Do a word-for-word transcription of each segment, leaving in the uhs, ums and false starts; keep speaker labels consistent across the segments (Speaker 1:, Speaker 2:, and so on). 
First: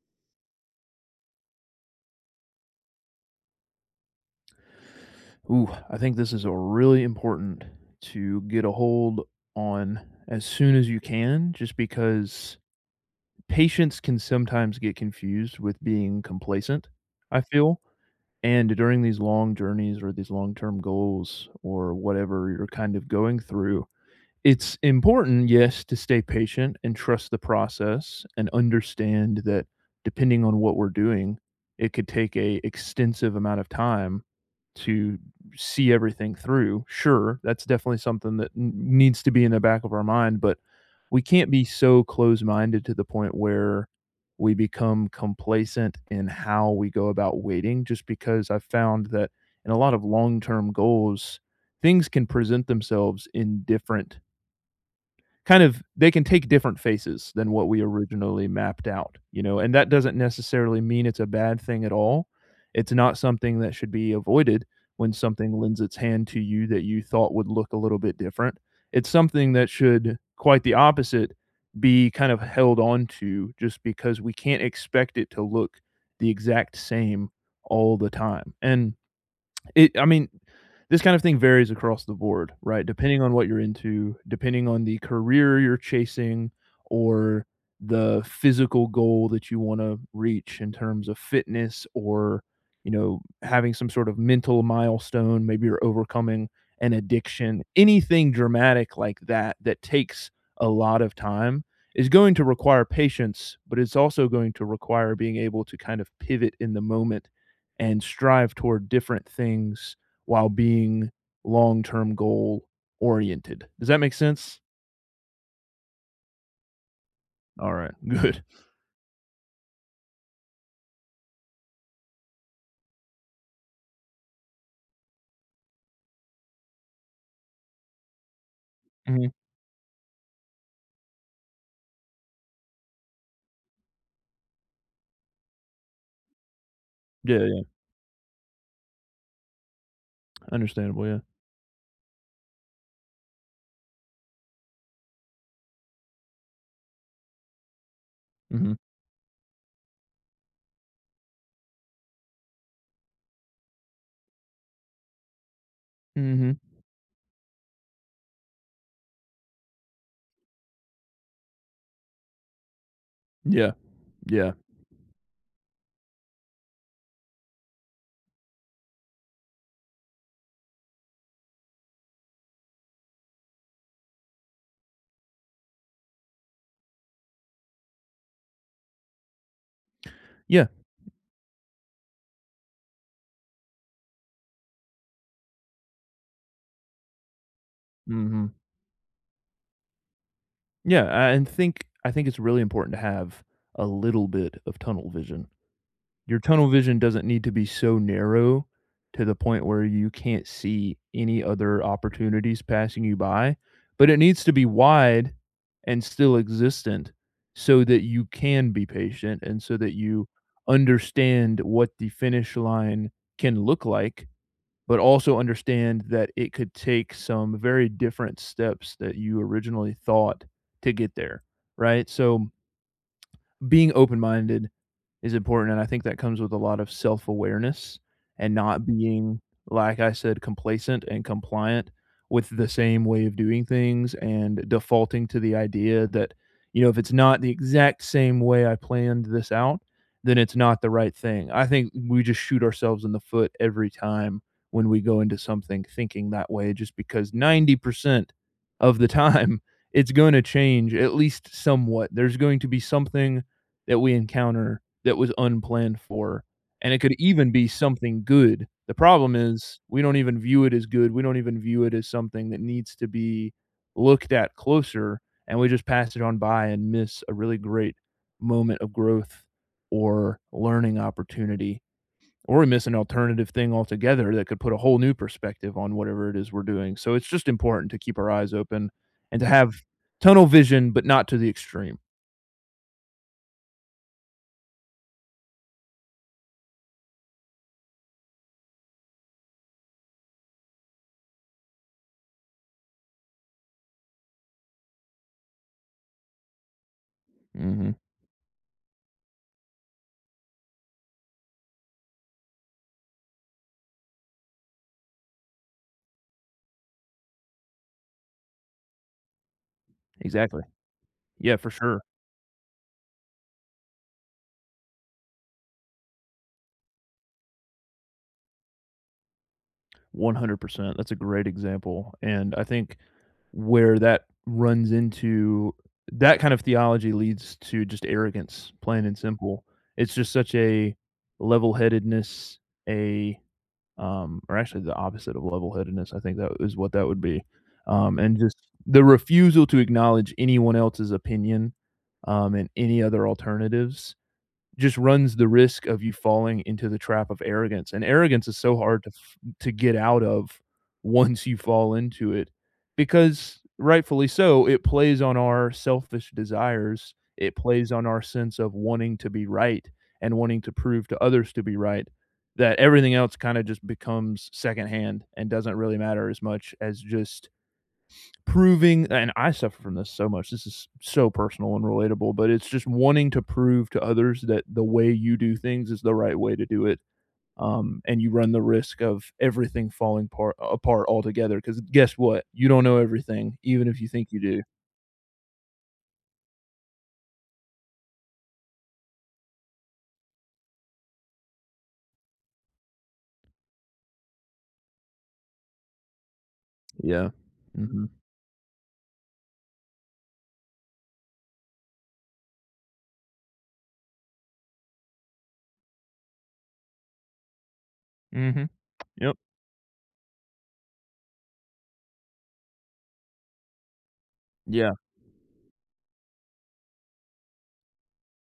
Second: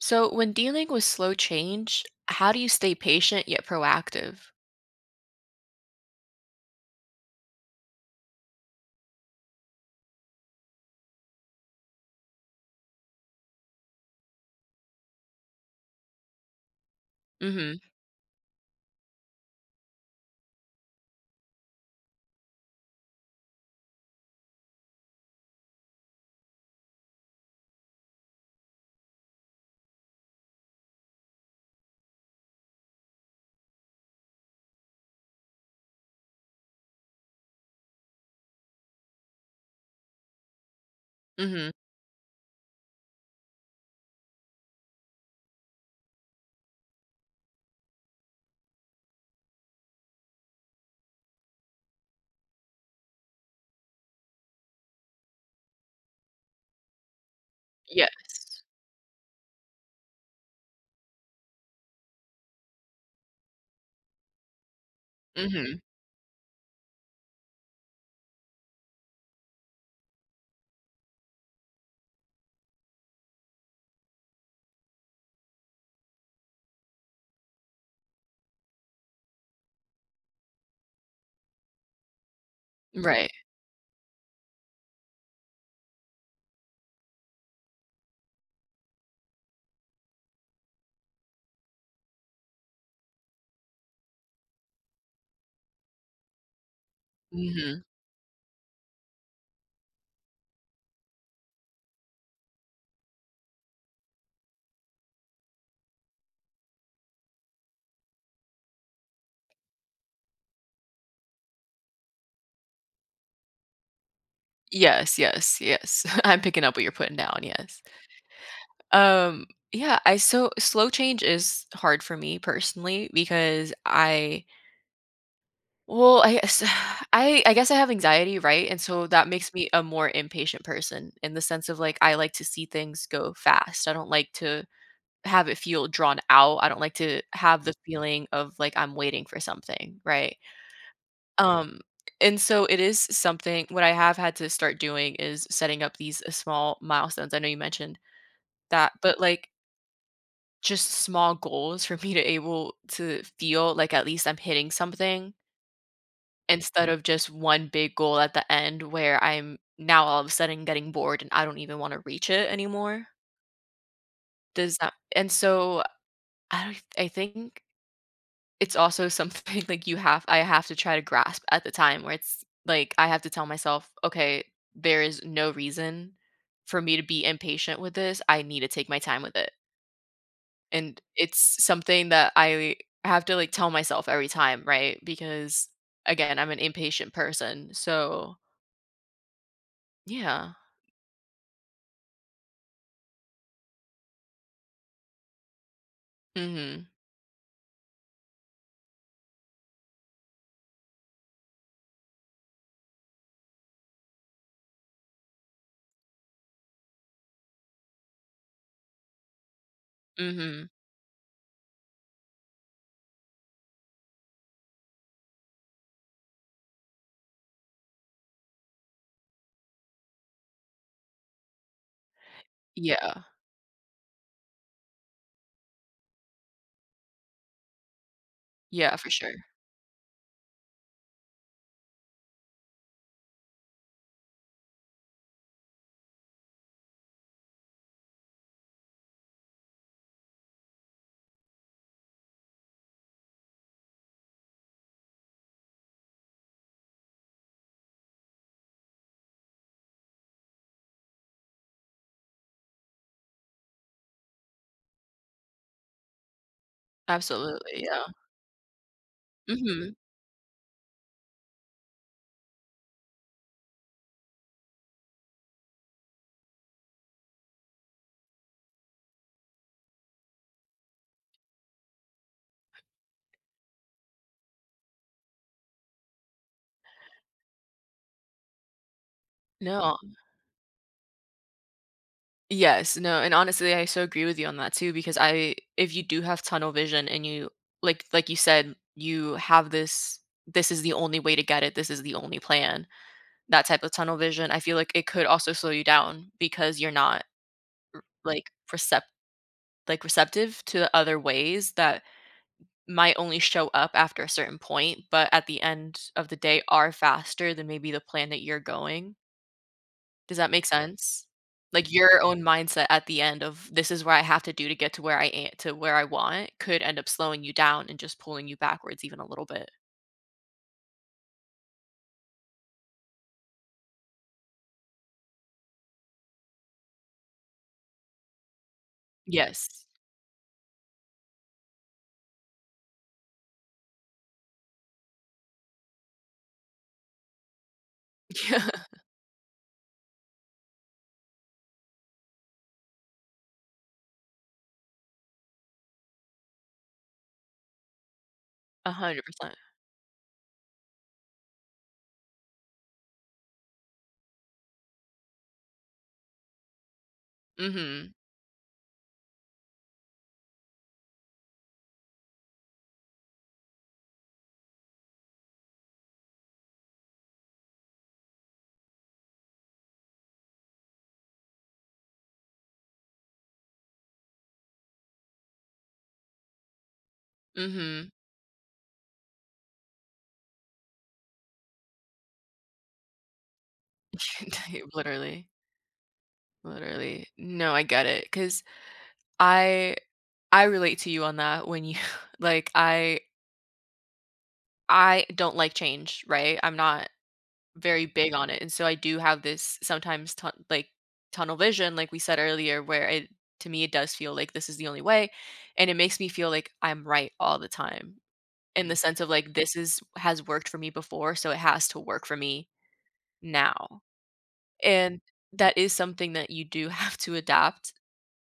Speaker 1: So, when dealing with slow change, how do you stay patient yet proactive?
Speaker 2: Ooh, I think this is a really important to get a hold on as soon as you can just because, patience can sometimes get confused with being complacent, I
Speaker 1: Mhm.
Speaker 2: feel. And during these long journeys or these long-term goals or whatever you're kind of going through, it's important, yes, to stay patient and trust the process and understand that depending on what we're doing, it could take a extensive amount of time to see everything through sure, that's definitely something that n needs to be in the back of our mind, but we can't be
Speaker 1: Mhm.
Speaker 2: so close-minded to the point where we become complacent in how we go about waiting, just because I've found that in a lot of long-term goals, things can present themselves in different kind of they can take different faces than what we originally
Speaker 1: Yes.
Speaker 2: mapped out, you know? And that doesn't necessarily mean it's a bad thing at all. It's not something that should be avoided when something lends
Speaker 1: Mhm.
Speaker 2: its hand to you that you thought would look a little bit different. It's something that should, quite the opposite, be kind of held onto just because we can't expect it to look the exact same all the time. And it I mean, this kind of thing varies across the board, right? Depending
Speaker 1: Right.
Speaker 2: on what you're into, depending on the career you're chasing, or the physical goal that you wanna reach in terms of fitness, or, you know, having some sort of mental milestone. Maybe you're overcoming an addiction.
Speaker 1: Mhm.
Speaker 2: Anything dramatic like that that takes a lot of time is going to require patience, but it's also going to require being able to kind of pivot in the moment and strive toward different things while being long-term goal oriented. Does that make sense?
Speaker 1: Yes, yes, yes. I'm picking up what you're putting down, yes.
Speaker 2: Alright. Good.
Speaker 1: Um, yeah, I, so slow change is hard for me, personally because I well, I, uh, s I I guess I have anxiety, right, and so that
Speaker 2: Mhm.
Speaker 1: makes me a more impatient person, in the sense of, like, I like to see things go fast. I don't like to have it feel drawn out. I don't like to
Speaker 2: Yeah,
Speaker 1: have
Speaker 2: yeah.
Speaker 1: the feeling of, like, I'm waiting for something, right?
Speaker 2: Understandable, yeah.
Speaker 1: Um, and so it is s something what I have had to start doing is setting up these s small milestones. I know you mentioned
Speaker 2: Mhm.
Speaker 1: that, but, like just s small goals for me to able, to feel, like, at least I'm hitting something
Speaker 2: Mhm.
Speaker 1: instead of just one big goal at the end where I'm now all of a sudden getting bored and I don't even wanna reach it anymore.
Speaker 2: Yeah, yeah.
Speaker 1: Does that and so I don't I think it's also something, like, you have I have to try to grasp at the time where it's like, I have to tell myself, "Okay, there is no reason for me to be impatient with this. I need to take my time with it."
Speaker 2: Yeah.
Speaker 1: And it's something that I have to, like, tell myself every time, right, because, again, I'm an impatient person, so
Speaker 2: Mhm.
Speaker 1: Yeah.
Speaker 2: Yeah, a and think I think it's really important to have a little bit of tunnel vision. Your tunnel
Speaker 1: Mhm.
Speaker 2: vision doesn't need to be so narrow to the point where you can't see any other opportunities passing you by, but it needs to be wide and still existent so that you can be patient and so that you
Speaker 1: Mhm.
Speaker 2: understand what the finish line can look like, but also understand that it could take some very different steps that you originally thought to get there, right, so
Speaker 1: Yeah.
Speaker 2: being open-minded is important, and I think that comes with a lot of self-awareness and not
Speaker 1: Yeah, for sure.
Speaker 2: being, like I said, complacent and compliant with the same way of doing things and defaulting to the idea that, you know, "If it's not the exact same way I planned this out, then it's not the right thing." I think we just shoot ourselves in the foot every time when we go into something thinking that way just because ninety percent of the time, it's gonna change at least somewhat, there's going to be something that we encounter that was unplanned for, and it could even be
Speaker 1: Absolutely, yeah.
Speaker 2: something good. The problem is
Speaker 1: Mhm.
Speaker 2: we don't even view it as good; we don't even view it as something that needs to be looked at closer, and we just pass it on by and miss a really great moment of growth or learning opportunity or miss an alternative thing altogether that could put a whole new perspective on whatever it is we're doing, so it's just important to keep our eyes open and to have
Speaker 1: No.
Speaker 2: tunnel vision, but not to the extreme.
Speaker 1: Yes, no, and, honestly, I so agree with you on that too, because I if you do have tunnel vision and you, like like you said, you have this, "This is the only way to get it. This is the only plan," that type of tunnel vision, I feel like it could also slow you down because you're not,
Speaker 2: Mhm.
Speaker 1: r like, percept like, receptive to other ways that might only show up after a certain point, but at the end of the day are faster than maybe the plan that you're going. Does that
Speaker 2: Exactly.
Speaker 1: make sense?
Speaker 2: Yeah, for
Speaker 1: Like,
Speaker 2: sure.
Speaker 1: your own mindset at the end of, "This is what I have to do to get to where I am to where I want," could end up slowing you down, and just pulling you backwards even a little bit.
Speaker 2: one hundred percent, that's a great example. And I think where that runs into that kind of theology leads to just arrogance, plain and simple.
Speaker 1: Yes.
Speaker 2: It's just such a level-headedness, a, um or actually, the opposite of level-headedness I think that is what that would be. Um, and just
Speaker 1: Yeah.
Speaker 2: the refusal to acknowledge anyone else's opinion, um, and any other alternatives just runs the risk of you falling into the trap of arrogance, and arrogance is so
Speaker 1: a
Speaker 2: hard to
Speaker 1: hundred
Speaker 2: f
Speaker 1: percent
Speaker 2: to get out of once you fall into it, because, rightfully so, it plays on our selfish desires. It plays on
Speaker 1: Mhm.
Speaker 2: our sense of wanting to be right and wanting to prove to others to be right that everything else kinda just becomes secondhand and doesn't really matter as much as just proving and I suffer from this so much, this is so personal and relatable, but it's just wanting to prove to others that the way you do things is the right way to do it, um,
Speaker 1: Mhm.
Speaker 2: and you run the risk of everything falling part apart altogether. 'Cause guess what? You don't know everything, even if you think you do.
Speaker 1: Literally. Literally. No, I get it, 'cause I I relate to you on that when you like, I I don't like change, right? I'm not
Speaker 2: Yeah.
Speaker 1: very
Speaker 2: Mhm.
Speaker 1: big on it, and so I do have this sometimes, tun like, tunnel vision, like we said earlier, where it to me it does feel like this is the only way, and it makes me feel like I'm right all the time,
Speaker 2: Mhm.
Speaker 1: in the sense of,
Speaker 2: Yep.
Speaker 1: like, this is has worked for me before, so it has to work for me now.
Speaker 2: Yeah.
Speaker 1: And, that is something that you do have to adapt,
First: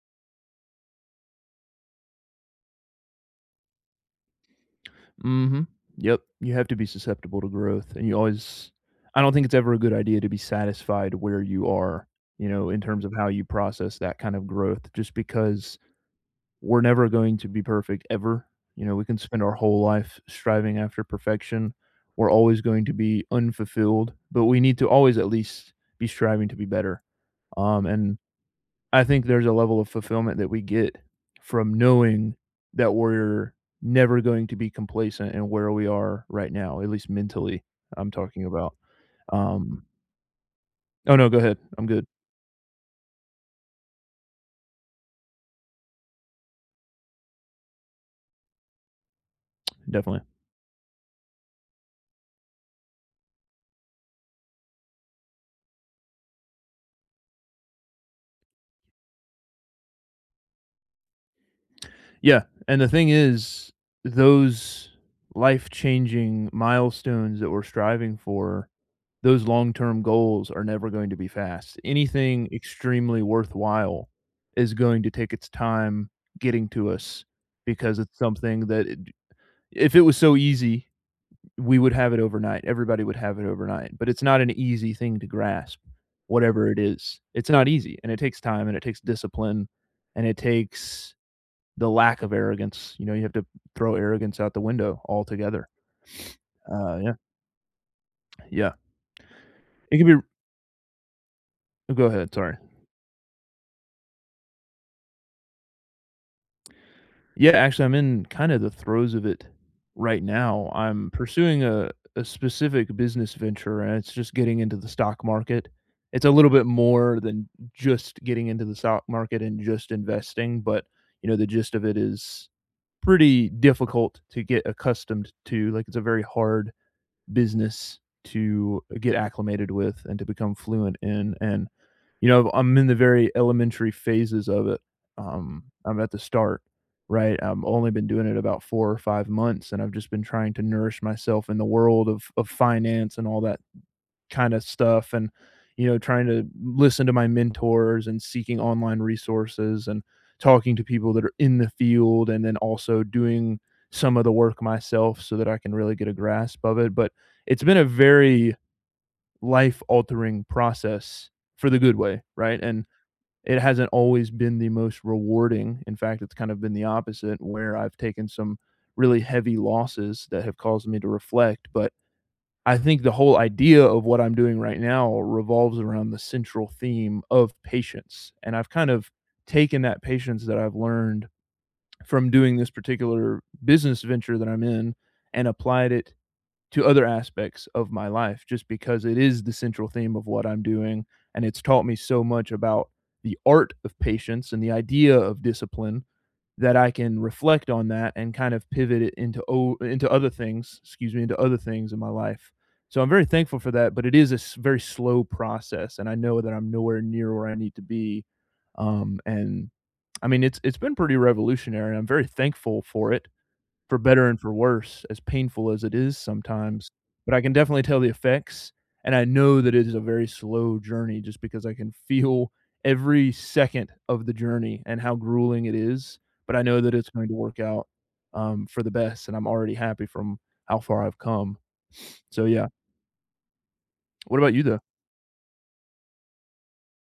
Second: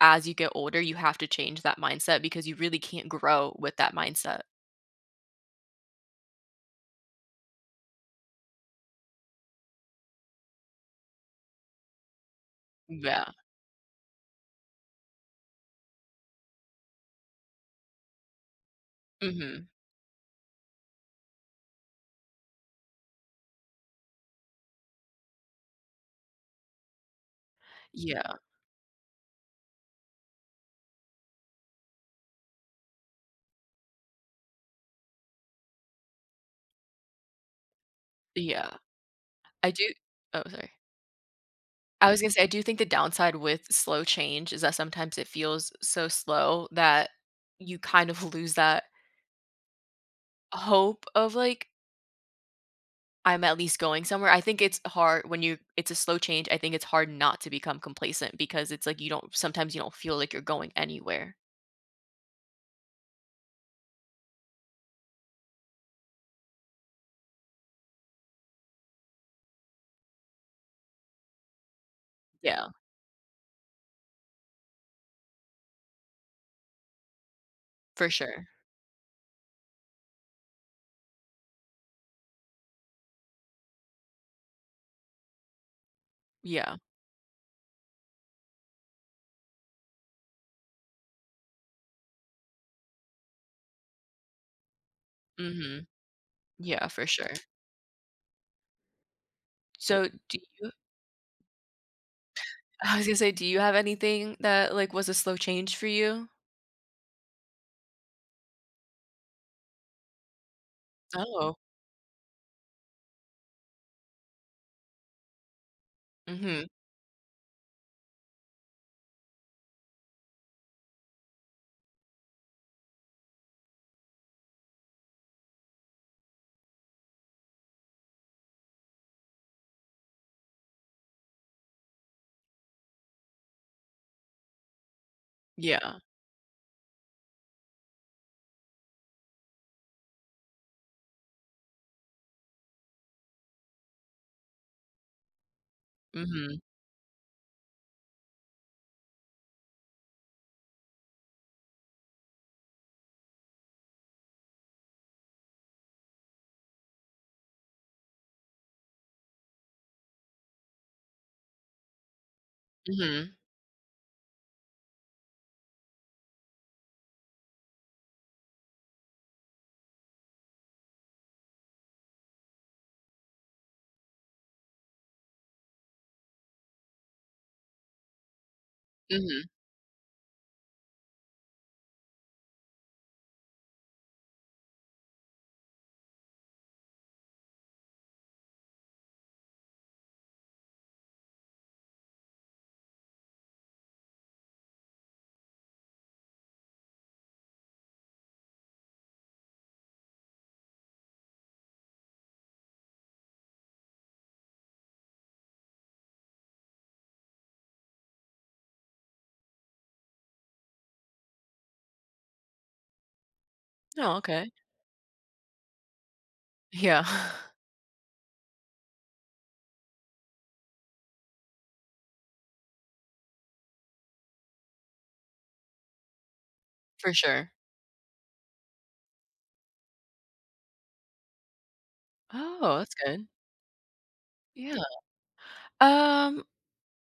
Speaker 1: as you get older, you have to change that mindset because you really can't grow with that mindset.
Speaker 2: Mhm. Yep. You have to be susceptible to growth, and you always I don't think it's ever a good idea to be satisfied where you are, you know, in terms of how
Speaker 1: Yeah.
Speaker 2: you process that kind of growth just because we're never going to be perfect ever. You know, we can spend our
Speaker 1: Mhm.
Speaker 2: whole life striving after perfection. We're always going to be unfulfilled, but we need to always at least be striving to be better, um, and
Speaker 1: Yeah.
Speaker 2: I think there's a level of fulfillment that we get from knowing that we're never going to be complacent in where we are right now, at least mentally, I'm talking
Speaker 1: Yeah.
Speaker 2: about.
Speaker 1: I
Speaker 2: Um...
Speaker 1: do oh, sorry.
Speaker 2: Oh, no, go ahead. I'm good.
Speaker 1: I was gonna say, I do think the downside with slow change is that sometimes it feels so slow that you kind of lose that
Speaker 2: Definitely.
Speaker 1: hope of, like I'm at least going somewhere. I think it's har when you it's a slow change, I think it's hard not to become complacent because it's like you don't sometimes you don't feel like you're going anywhere.
Speaker 2: Yeah. And the thing is, those life-changing milestones that we're striving for, those long-term goals are never going to be fast. Anything
Speaker 1: Yeah.
Speaker 2: extremely worthwhile is going to take its time getting to us, because
Speaker 1: For
Speaker 2: it's
Speaker 1: sure.
Speaker 2: something that if it was so easy, we would have it overnight, everybody would have it overnight, but it's not an easy thing to grasp, whatever it
Speaker 1: Yeah.
Speaker 2: is. It's not easy, and it takes time, and it takes discipline, and it takes the lack of arrogance, you know, you have to throw arrogance out the window altogether.
Speaker 1: Mhm. Yeah,
Speaker 2: Uh,
Speaker 1: for
Speaker 2: yeah.
Speaker 1: sure.
Speaker 2: Yeah. It can
Speaker 1: So
Speaker 2: be
Speaker 1: do you
Speaker 2: You go ahead, sorry.
Speaker 1: I was gonna say, do you have anything that, like, was a slow change for you?
Speaker 2: Yeah, actually, I'm in kind of the throes of it right now. I'm
Speaker 1: Oh.
Speaker 2: pursuing a a specific business venture, and it's just getting into the stock market. It's a little bit
Speaker 1: Mhm.
Speaker 2: more than just getting into the stock market and just investing, but, you know, the gist of it is pretty difficult to get accustomed to, like, it's a very hard business to get acclimated with and to become fluent in. And, you know, I'm in the very elementary phases of it. Um,
Speaker 1: Yeah.
Speaker 2: I'm at the start, right? I've only been doing it about four or five months, and I've just been trying to nourish myself in the world of of finance and all that kinda stuff, and, you know, trying to
Speaker 1: Mhm.
Speaker 2: listen to my mentors and seeking online resources and talking to people that are in the field, and then also doing some of the work myself so that I can really get a grasp of it. But it's been a very life-altering process for the good way. Right, and
Speaker 1: Mhm.
Speaker 2: it hasn't always been the most rewarding. In fact, it's kind of been the opposite where I've taken some really heavy losses that have caused me to reflect. But I think the whole idea of what I'm doing right now revolves around the central theme of patience, and I've kind of
Speaker 1: Mhm.
Speaker 2: taken that patience that I've learned from doing this particular business venture that I'm in, and applied it to other aspects of my life, just because it is the central theme of what I'm doing, and it's taught me so much about the art of patience and the idea of discipline that I can reflect on that and kind of pivot it into o into other things- excuse me- into other things in my life. So I'm very thankful for that, but it is a s very slow process, and I know that I'm nowhere near where I need to be. Um, and, I mean, it's it's been pretty revolutionary. I'm very thankful for it, for
Speaker 1: Oh,
Speaker 2: better and
Speaker 1: okay.
Speaker 2: for worse, as painful as it is sometimes.
Speaker 1: Yeah.
Speaker 2: But I can definitely tell the effects, and I know that it is a very slow journey just because I can feel every second of the journey and how grueling it is, but I know that it's
Speaker 1: For
Speaker 2: going to
Speaker 1: sure.
Speaker 2: work out, um, for the best, and I'm already happy from how far I've come. So yeah.
Speaker 1: Oh, that's good.
Speaker 2: What about you,
Speaker 1: Yeah.
Speaker 2: though?
Speaker 1: Um,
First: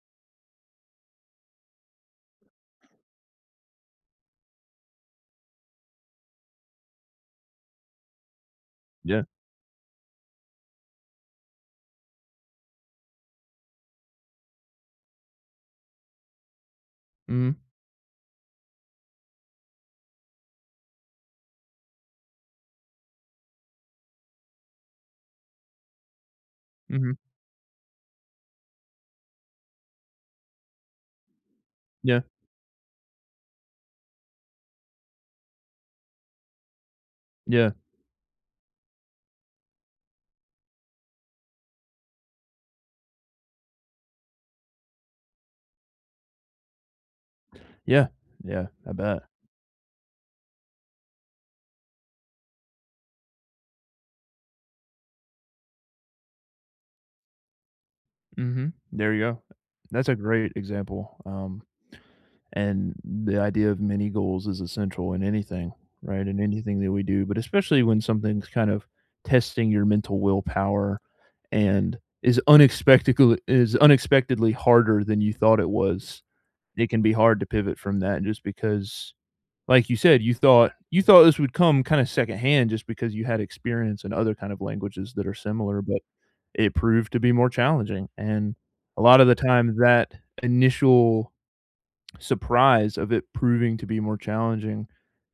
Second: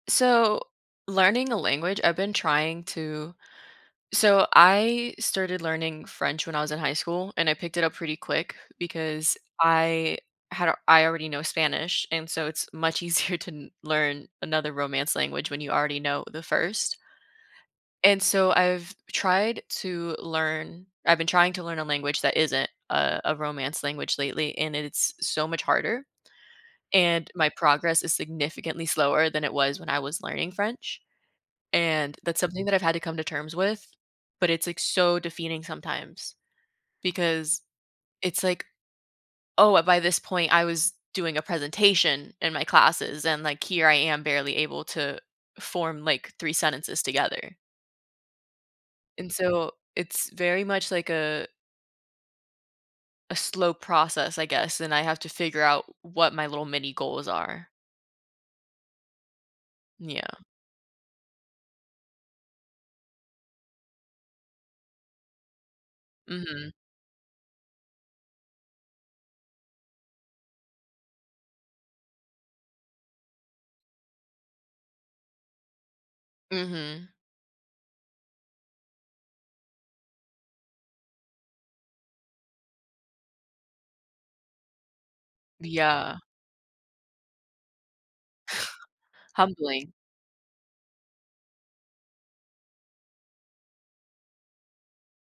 Speaker 1: so learning a language, I've been trying to so I started learning French when I was in high school, and I picked it up pretty quick
Speaker 2: Yeah.
Speaker 1: because I had I already know Spanish, and so it's much easier to kn learn another romance language when you already know the first
Speaker 2: Mhm.
Speaker 1: and so, I've tried to learn I've been trying to learn a language that isn't, uh, a romance language lately, and it it's so much harder,
Speaker 2: Mhm.
Speaker 1: and my progress is significantly slower than it was when I was learning French. And
Speaker 2: Yeah.
Speaker 1: that's something that I've had to come to terms with, but it's, like, so defeating sometimes because
Speaker 2: Yeah.
Speaker 1: it's like, oh, wha by this point, I was doing a presentation in my classes and, like, here I am barely able to form, like, three sentences together.
Speaker 2: Yeah. Yeah. I bet.
Speaker 1: And so it's very much like a a slow process, I guess, and I have to figure out w what my little mini goals are.
Speaker 2: Mhm. There you go. That's
Speaker 1: N
Speaker 2: a
Speaker 1: yeah.
Speaker 2: great example, um, and the idea of many goals is essential in anything, right, in
Speaker 1: Mhm.
Speaker 2: anything that we do, but especially when something's kind of testing your mental willpower and is unexpectacle it is unexpectedly harder than you thought it was. It can
Speaker 1: Mhm.
Speaker 2: be hard to pivot from that just because, like you said, you thought you thought this would come kinda secondhand just because you had experience in other kind of languages that are similar, but
Speaker 1: Yeah.
Speaker 2: it proved to be more challenging, and a lotta the time
Speaker 1: Humbling.
Speaker 2: that initial surprise of it proving to be more challenging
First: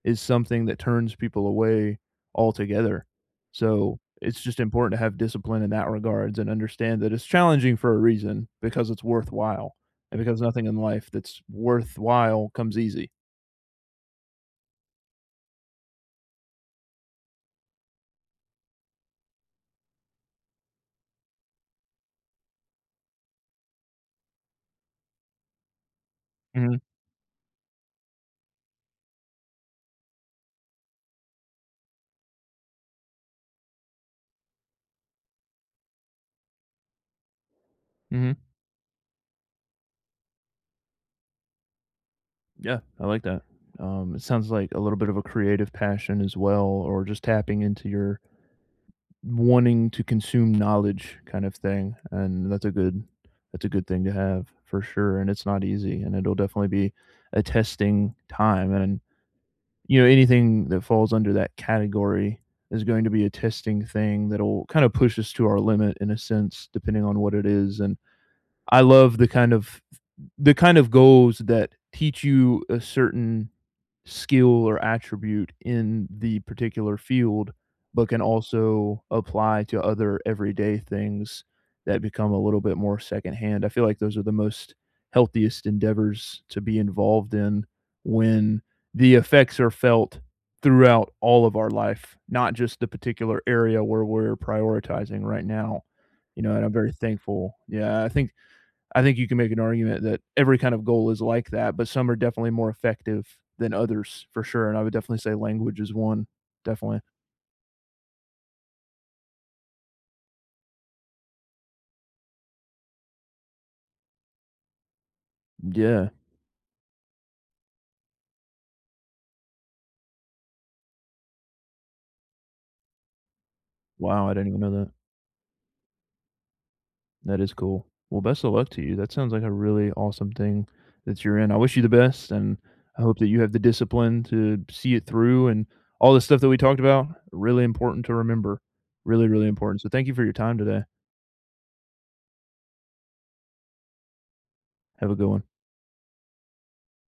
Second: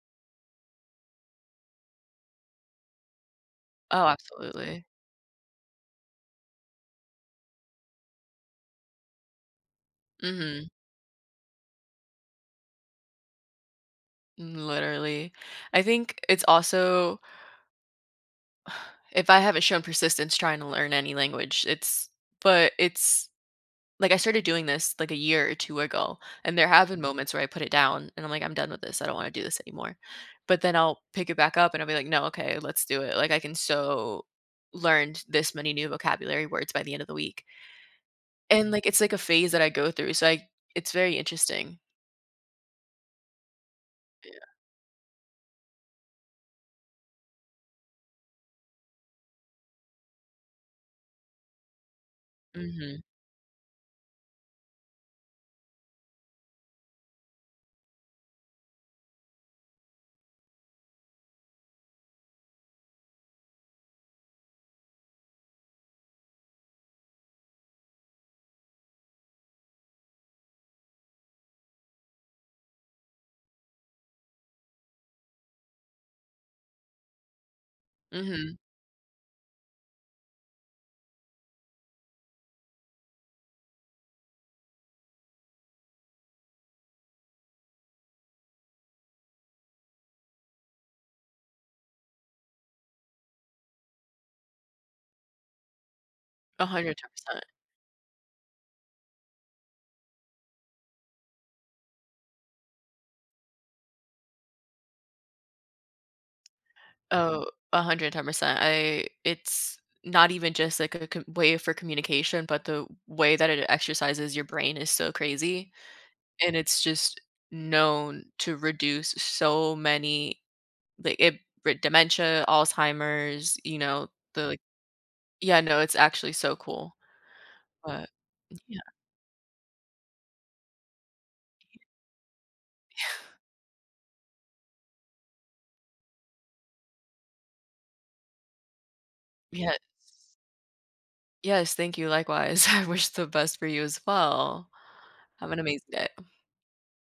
Speaker 2: is something that turns people away altogether. So,
Speaker 1: Oh,
Speaker 2: it's just
Speaker 1: absolutely.
Speaker 2: important to have discipline in that regards and understand that it's challenging for a reason because it's worthwhile, and because nothing
Speaker 1: Mhm.
Speaker 2: in life that's worthwhile comes easy.
Speaker 1: Mm, literally. I think it's also if I haven't shown persistence tryna learn any language, it's but it's like, I started doing this, like, a year or two ago, and there
Speaker 2: Mm.
Speaker 1: have been moments where I put it down, and I'm like, "I'm done with this, I don't wanna do this anymore." But then I'll pick it back up, and I'll be like, "No, okay, let's do it," like, I can so learned this many new vocabulary words by the end of the week
Speaker 2: Mhm.
Speaker 1: and, like, it's, like, a phase that I go through, it's, like it's very interesting.
Speaker 2: Yeah, I like that, um, it
Speaker 1: Yeah.
Speaker 2: sounds like a little bit of a creative passion as well, or just tapping into your wanting to consume knowledge kind of thing, and that's a
Speaker 1: Mhm.
Speaker 2: good that's a good thing to have, for sure, and it's not easy, and it'll definitely be a testing time, and, you know, anything that falls under that category is going to be a testing thing that'll kinda push us to our limit in a sense, depending on what it is, and I love the kind of the kind of goals that teach you a certain skill or attribute in the particular field, but can
Speaker 1: Mhm.
Speaker 2: also apply to other everyday things that become a little bit more secondhand, I feel like those are the most healthiest endeavors to be involved in, when the effects are felt throughout all of our life, not just the particular area where we're prioritizing right now, you know, and
Speaker 1: a
Speaker 2: I'm very
Speaker 1: hundred ten percent.
Speaker 2: thankful. Yeah. I think I think you can make an argument that every kind of goal is like that, but some are definitely more effective than others for sure, and I would definitely say language is one, definitely.
Speaker 1: Oh, a hundred ten percent. I it's not even just, like, co a way for communication, but the way that it exercises your brain is so crazy,
Speaker 2: Yeah.
Speaker 1: and it's just known to reduce so many, like, it for dementia, Alzheimer's, you know,
Speaker 2: Wow, I
Speaker 1: the,
Speaker 2: didn't even
Speaker 1: like
Speaker 2: know that.
Speaker 1: Yeah, no, it's actually so cool,
Speaker 2: That is cool,
Speaker 1: but,
Speaker 2: well, best a luck
Speaker 1: yeah
Speaker 2: to you, that sounds like a really awesome thing that you're in, I wish you the best, and I hope that
Speaker 1: Yeah.
Speaker 2: you have the discipline to see it through, and all the stuff that we talked about, really important to remember, really, really
Speaker 1: Yes.
Speaker 2: important. So thank you for your time today.
Speaker 1: Yes, thank you, likewise. I wish the best for you as well.
Speaker 2: Have a good one.
Speaker 1: Have an amazing day.